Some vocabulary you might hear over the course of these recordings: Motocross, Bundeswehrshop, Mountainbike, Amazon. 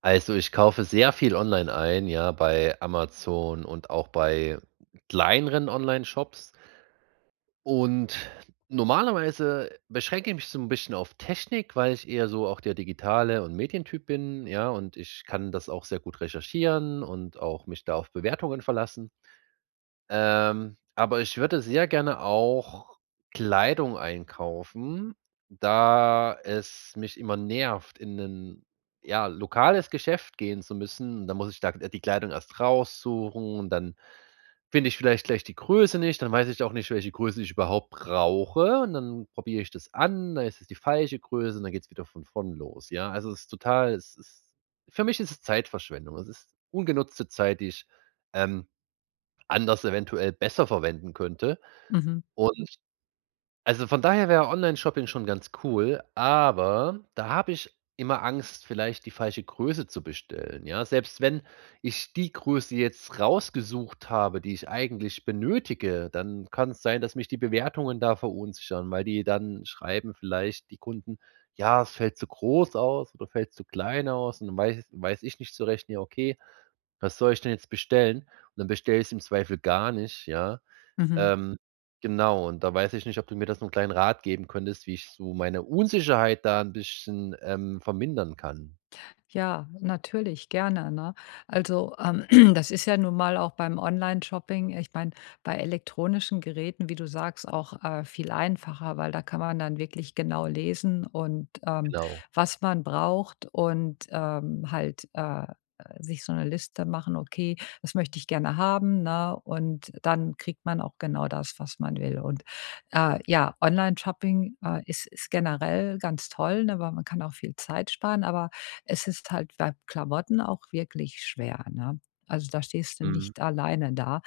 Also, ich kaufe sehr viel online ein, ja, bei Amazon und auch bei kleineren Online-Shops. Und normalerweise beschränke ich mich so ein bisschen auf Technik, weil ich eher so auch der digitale und Medientyp bin, ja, und ich kann das auch sehr gut recherchieren und auch mich da auf Bewertungen verlassen. Aber ich würde sehr gerne auch Kleidung einkaufen, da es mich immer nervt, in ein ja, lokales Geschäft gehen zu müssen. Dann muss ich da die Kleidung erst raussuchen und dann finde ich vielleicht gleich die Größe nicht. Dann weiß ich auch nicht, welche Größe ich überhaupt brauche, und dann probiere ich das an, dann ist es die falsche Größe und dann geht es wieder von vorn los, ja? Also, es ist für mich ist es Zeitverschwendung. Es ist ungenutzte Zeit, die ich, ähm, anders eventuell besser verwenden könnte. Mhm, Und also von daher wäre Online-Shopping schon ganz cool, aber da habe ich immer Angst, vielleicht die falsche Größe zu bestellen, ja? Selbst wenn ich die Größe jetzt rausgesucht habe, die ich eigentlich benötige, dann kann es sein, dass mich die Bewertungen da verunsichern, weil die dann schreiben vielleicht die Kunden: „Ja, es fällt zu groß aus oder fällt zu klein aus.“ Und dann weiß ich nicht zu rechnen: „Ja, okay, was soll ich denn jetzt bestellen?“ Und dann bestelle ich's im Zweifel gar nicht, ja? mhm. Ähm, genau, und da weiß ich nicht, ob du mir das so 'n kleinen Rat geben könntest, wie ich so meine Unsicherheit da 'n bisschen, vermindern kann. Ja, natürlich, gerne, ne? Also, das ist ja nun mal auch beim Online-Shopping, ich meine, bei elektronischen Geräten, wie du sagst, auch, viel einfacher, weil da kann man dann wirklich genau lesen und, Genau. was man braucht und, halt, sich so eine Liste machen: „Okay, das möchte ich gerne haben“, ne? Und dann kriegt man auch genau das, was man will. Und, ja, Online-Shopping, ist generell ganz toll, ne, weil man kann auch viel Zeit sparen, aber es ist halt bei Klamotten auch wirklich schwer, ne? Also, da stehst du Mhm. nicht alleine da.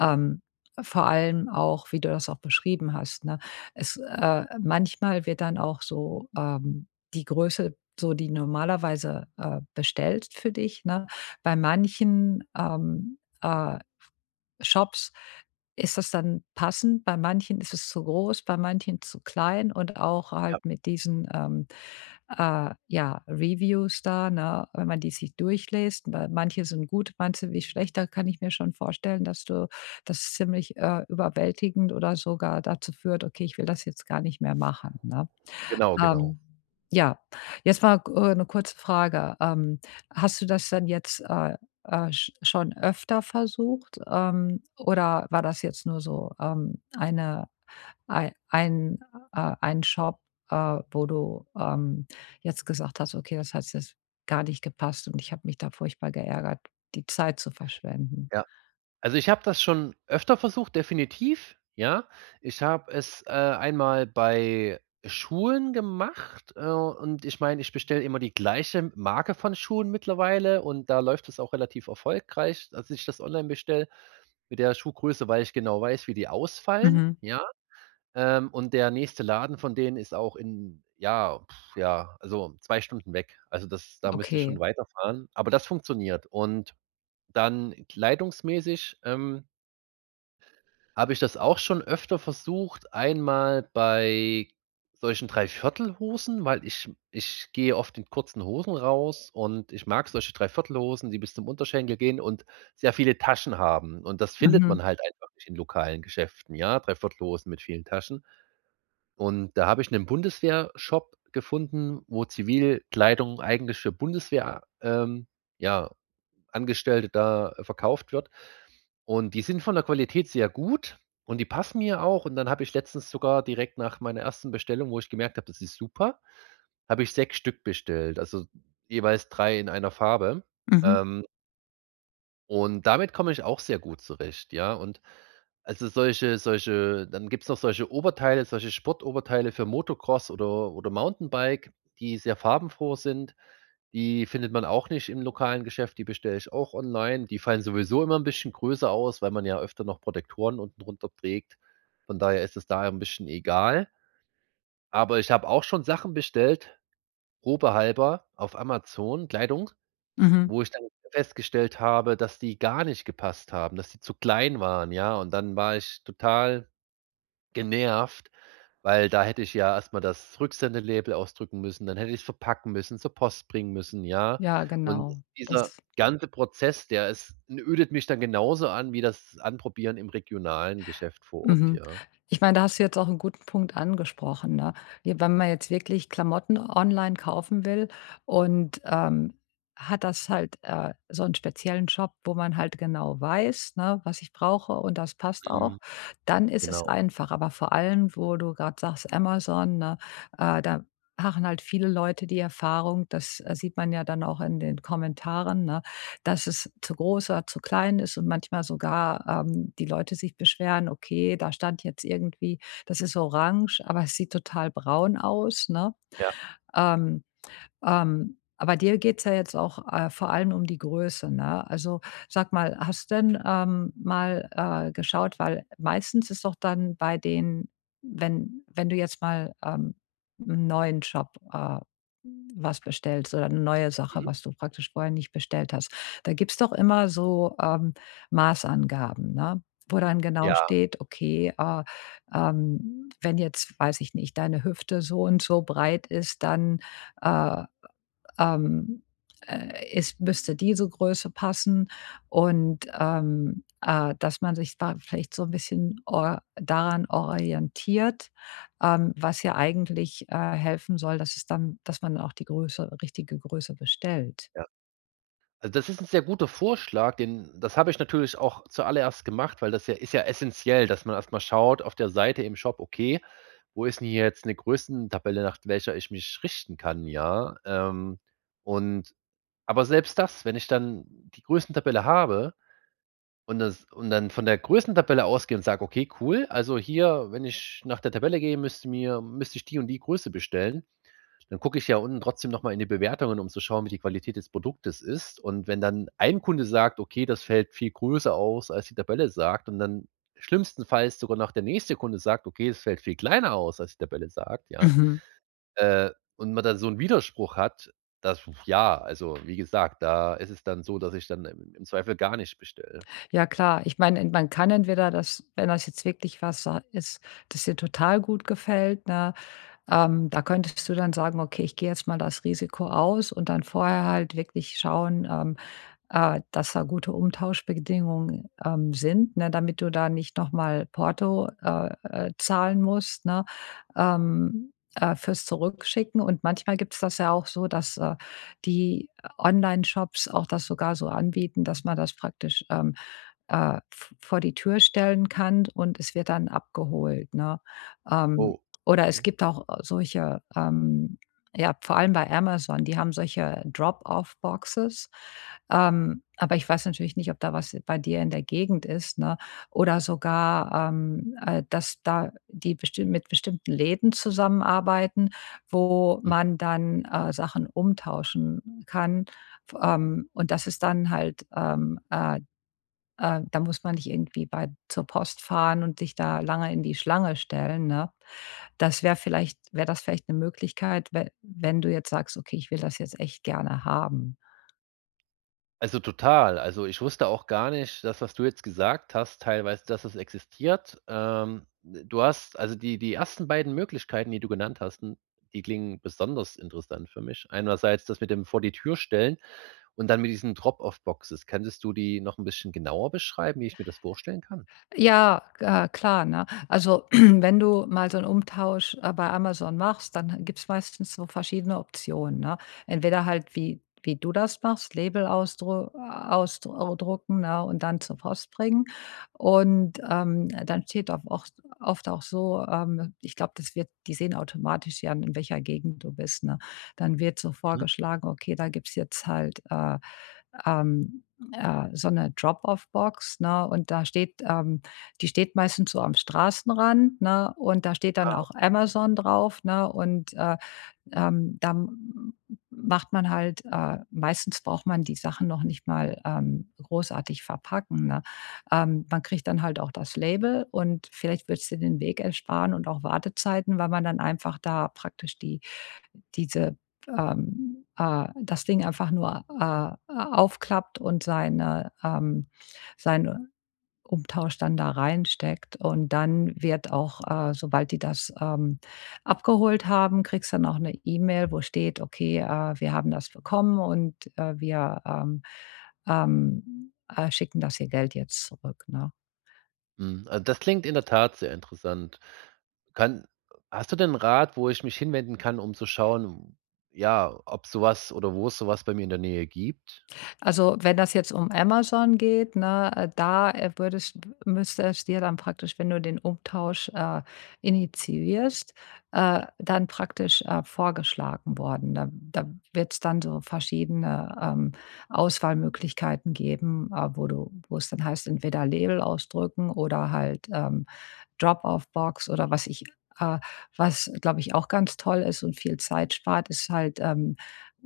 Ähm, vor allem auch, wie du das auch beschrieben hast, ne? Es manchmal wird dann auch so, die Größe, so die normalerweise, bestellt für dich, ne? Bei manchen, Shops ist das dann passend, bei manchen ist es zu groß, bei manchen zu klein und auch Ja, halt mit diesen, ja, Reviews da, ne? Wenn man die sich durchliest, weil manche sind gut, manche wie schlecht, da kann ich mir schon vorstellen, dass du das ziemlich, überwältigend oder sogar dazu führt: „Okay, ich will das jetzt gar nicht mehr machen“, ne? genau, genau. Ähm, ja, jetzt mal, 'ne kurze Frage. Hast du das dann jetzt, schon öfter versucht, oder war das jetzt nur so, eine Ei ein einen Shop, wo du, jetzt gesagt hast: „Okay, das hat jetzt gar nicht gepasst und ich habe mich da furchtbar geärgert, die Zeit zu verschwenden.“ Ja. Also, ich habe das schon öfter versucht, definitiv, ja. Ich habe es, einmal bei Schuhen gemacht, und ich meine, ich bestelle immer die gleiche Marke von Schuhen mittlerweile, und da läuft es auch relativ erfolgreich, dass ich das online bestelle mit der Schuhgröße, weil ich genau weiß, wie die ausfallen, Mhm. ja. Und der nächste Laden von denen ist auch in ja, pf, ja, also 2 Stunden weg. Also, das da müsste ich schon Okay. weiterfahren, aber das funktioniert. Und dann kleidungsmäßig, habe ich das auch schon öfter versucht. Einmal bei solchen Dreiviertelhosen, weil ich gehe oft in kurzen Hosen raus und ich mag solche Dreiviertelhosen, die bis zum Unterschenkel gehen und sehr viele Taschen haben. Und das findet Mhm. man halt einfach nicht in lokalen Geschäften, ja, Dreiviertelhosen mit vielen Taschen. Und da habe ich 'nen Bundeswehrshop gefunden, wo Zivilkleidung eigentlich für Bundeswehr ja, Angestellte da verkauft wird. Und die sind von der Qualität sehr gut und die passen mir auch. Und dann habe ich letztens sogar direkt nach meiner ersten Bestellung, wo ich gemerkt habe, das ist super, habe ich 6 Stück bestellt, also jeweils 3 in einer Farbe. Mhm. Ähm und damit komme ich auch sehr gut zurecht, ja. Und also solche, dann gibt's noch solche Oberteile, solche Sportoberteile für Motocross oder Mountainbike, die sehr farbenfroh sind. Die findet man auch nicht im lokalen Geschäft, die bestelle ich auch online. Die fallen sowieso immer ein bisschen größer aus, weil man ja öfter noch Protektoren unten drunter trägt. Von daher ist es da ein bisschen egal. Aber ich habe auch schon Sachen bestellt, probehalber auf Amazon, Kleidung, Mhm. wo ich dann festgestellt habe, dass die gar nicht gepasst haben, dass die zu klein waren, ja? Und dann war ich total genervt, weil da hätte ich ja erst mal das Rücksendelabel ausdrücken müssen, dann hätte ich's verpacken müssen, zur Post bringen müssen, ja? Ja, Und genau. dieser Das ganze Prozess, der ist n ödet mich dann genauso an wie das Anprobieren im regionalen Geschäft vor Ort, Mhm. ja. Ich meine, da hast du jetzt auch einen guten Punkt angesprochen, ne? J Wenn man jetzt wirklich Klamotten online kaufen will und, hat das halt, so einen speziellen Shop, wo man halt genau weiß, ne, was ich brauche und das passt Mhm, auch, dann ist genau, es einfach. Aber vor allem, wo du gerade sagst, Amazon, ne, da machen halt viele Leute die Erfahrung, das, sieht man ja dann auch in den Kommentaren, ne? Dass es zu groß oder zu klein ist und manchmal sogar, die Leute sich beschweren: „Okay, da stand jetzt irgendwie das ist orange, aber es sieht total braun aus“, ne? ja. Ähm aber dir geht's ja jetzt auch, vor allem um die Größe, ne? Also, sag mal, hast denn, mal, geschaut, weil meistens ist doch dann bei den wenn du jetzt mal, 'n neuen Job, was bestellst oder eine neue Sache, Mhm. was du praktisch vorher nicht bestellt hast, da gibt's doch immer so, Maßangaben, ne, wo dann genau Ja. steht, okay, wenn jetzt, weiß ich nicht, deine Hüfte so und so breit ist, dann, äh ähm, es müsste diese Größe passen und, dass man sich da vielleicht so ein bisschen or daran orientiert, was ja eigentlich, helfen soll, dass es dann dass man auch die Größe richtige Größe bestellt. Also, das ist ein sehr guter Vorschlag, den das habe ich natürlich auch zuallererst gemacht, weil das ja ist ja essentiell, dass man erstmal schaut auf der Seite im Shop: „Okay, wo ist denn hier jetzt 'ne Größentabelle, nach welcher ich mich richten kann?“ Ja, und aber selbst das, wenn ich dann die Größentabelle habe und dann von der Größentabelle ausgehe und sage: „Okay, cool, also hier, wenn ich nach der Tabelle gehe, müsste ich die und die Größe bestellen.“ Dann gucke ich ja unten trotzdem noch mal in die Bewertungen, um zu schauen, wie die Qualität des Produktes ist. Und wenn dann ein Kunde sagt: „Okay, das fällt viel größer aus, als die Tabelle sagt“, und dann schlimmstenfalls sogar noch der nächste Kunde sagt: „Okay, es fällt viel kleiner aus, als die Tabelle sagt“, ja? Mhm. Äh, und man dann so einen Widerspruch hat, das ja, also, wie gesagt, da ist es dann so, dass ich dann im Zweifel gar nicht bestelle. Ja klar, ich meine, man kann entweder das, wenn das jetzt wirklich was sa ist, das dir total gut gefällt, ne, da könntest du dann sagen: „Okay, ich gehe jetzt mal das Risiko aus“ und dann vorher halt wirklich schauen, dass da gute Umtauschbedingungen, sind, ne, damit du da nicht nochmal Porto, zahlen musst, ne, fürs Zurückschicken. Und manchmal gibt es das ja auch so, dass, die Shops auch das sogar so anbieten, dass man das praktisch, v vor die Tür stellen kann und es wird dann abgeholt, ne? Ähm, Oh, oder es okay. gibt auch solche, ja, vor allem bei Amazon, die haben solche Drop-off-Boxes. Aber ich weiß natürlich nicht, ob da was bei dir in der Gegend ist, ne? Oder sogar, dass da die bestimmt mit bestimmten Läden zusammenarbeiten, wo man dann, Sachen umtauschen kann, f und das ist dann halt, da muss man nicht irgendwie bei zur Post fahren und sich da lange in die Schlange stellen, ne? Das wäre vielleicht, wäre das vielleicht eine Möglichkeit, we wenn du jetzt sagst: „Okay, ich will das jetzt echt gerne haben.“ Also, total. Also, ich wusste auch gar nicht das, was du jetzt gesagt hast, teilweise, dass es existiert. Du hast also, die ersten beiden Möglichkeiten, die du genannt hast, n die klingen besonders interessant für mich. Einerseits das mit dem vor die Tür stellen und dann mit diesen Drop-off-Boxes. Könntest du die noch ein bisschen genauer beschreiben, wie ich mir das vorstellen kann? Ja, klar, ne? Also, wenn du mal so einen Umtausch, bei Amazon machst, dann gibt's meistens so verschiedene Optionen, ne? Entweder halt wie du das machst, Label ausdru ausdru ne, und dann zur Post bringen. Und, dann steht oft auch so, ich glaube, das wird die sehen automatisch, ja, in welcher Gegend du bist, ne? Dann wird so Mhm, vorgeschlagen: „Okay, da gibt's jetzt halt, äh“. ähm, so eine Drop-off-Box, ne, und da steht, die steht meistens so am Straßenrand, ne, und da steht dann ja. auch Amazon drauf, ne, und, da m macht man halt, meistens braucht man die Sachen noch nicht mal, großartig verpacken, ne? Man kriegt dann halt auch das Label und vielleicht wird es dir den Weg ersparen und auch Wartezeiten, weil man dann einfach da praktisch die diese, das Ding einfach nur, aufklappt und seine, sein Umtausch dann da reinsteckt. Und dann wird auch, sobald die das, abgeholt haben, kriegst dann auch eine E-Mail, wo steht: „Okay, wir haben das bekommen und, wir, schicken das Ihr Geld jetzt zurück“, ne? Mhm, also, das klingt in der Tat sehr interessant. Kann Hast du denn 'n Rat, wo ich mich hinwenden kann, um zu schauen, ja, ob sowas oder wo es sowas bei mir in der Nähe gibt? Also, wenn das jetzt um Amazon geht, ne, da, würdest müsste es dir dann praktisch, wenn du den Umtausch, initiierst, dann praktisch, vorgeschlagen worden. Da wird es dann so verschiedene, Auswahlmöglichkeiten geben, wo du wo es dann heißt, entweder Label ausdrücken oder halt, Drop-off-Box, oder was ich, äh, was, glaube ich, auch ganz toll ist und viel Zeit spart, ist halt,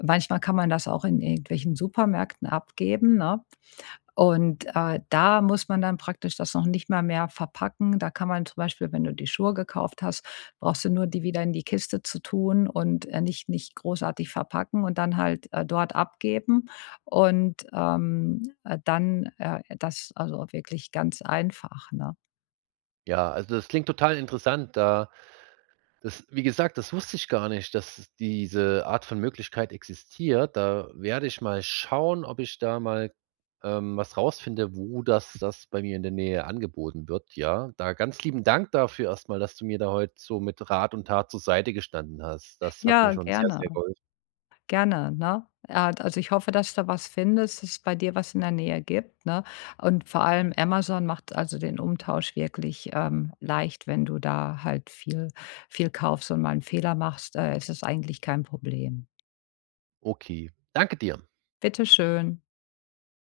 manchmal kann man das auch in irgendwelchen Supermärkten abgeben, ne? Und, da muss man dann praktisch das noch nicht mal mehr verpacken. Da kann man zum Beispiel, wenn du die Schuhe gekauft hast, brauchst du nur die wieder in die Kiste zu tun und, nicht großartig verpacken und dann halt, dort abgeben und, dann, das also wirklich ganz einfach, ne? Ja, also das klingt total interessant, da das wie gesagt, das wusste ich gar nicht, dass es diese Art von Möglichkeit existiert. Da werde ich mal schauen, ob ich da mal, was rausfinde, wo das bei mir in der Nähe angeboten wird, ja? Da ganz lieben Dank dafür erstmal, dass du mir da heute so mit Rat und Tat zur Seite gestanden hast. Das hat mir Ja, schon sehr, gerne. sehr geholfen. Gerne, ne? Ja, also ich hoffe, dass du was findest, dass es bei dir was in der Nähe gibt, ne? Und vor allem Amazon macht also den Umtausch wirklich, leicht, wenn du da halt viel, viel kaufst und mal einen Fehler machst, ist es eigentlich kein Problem. Okay, danke dir. Bitteschön.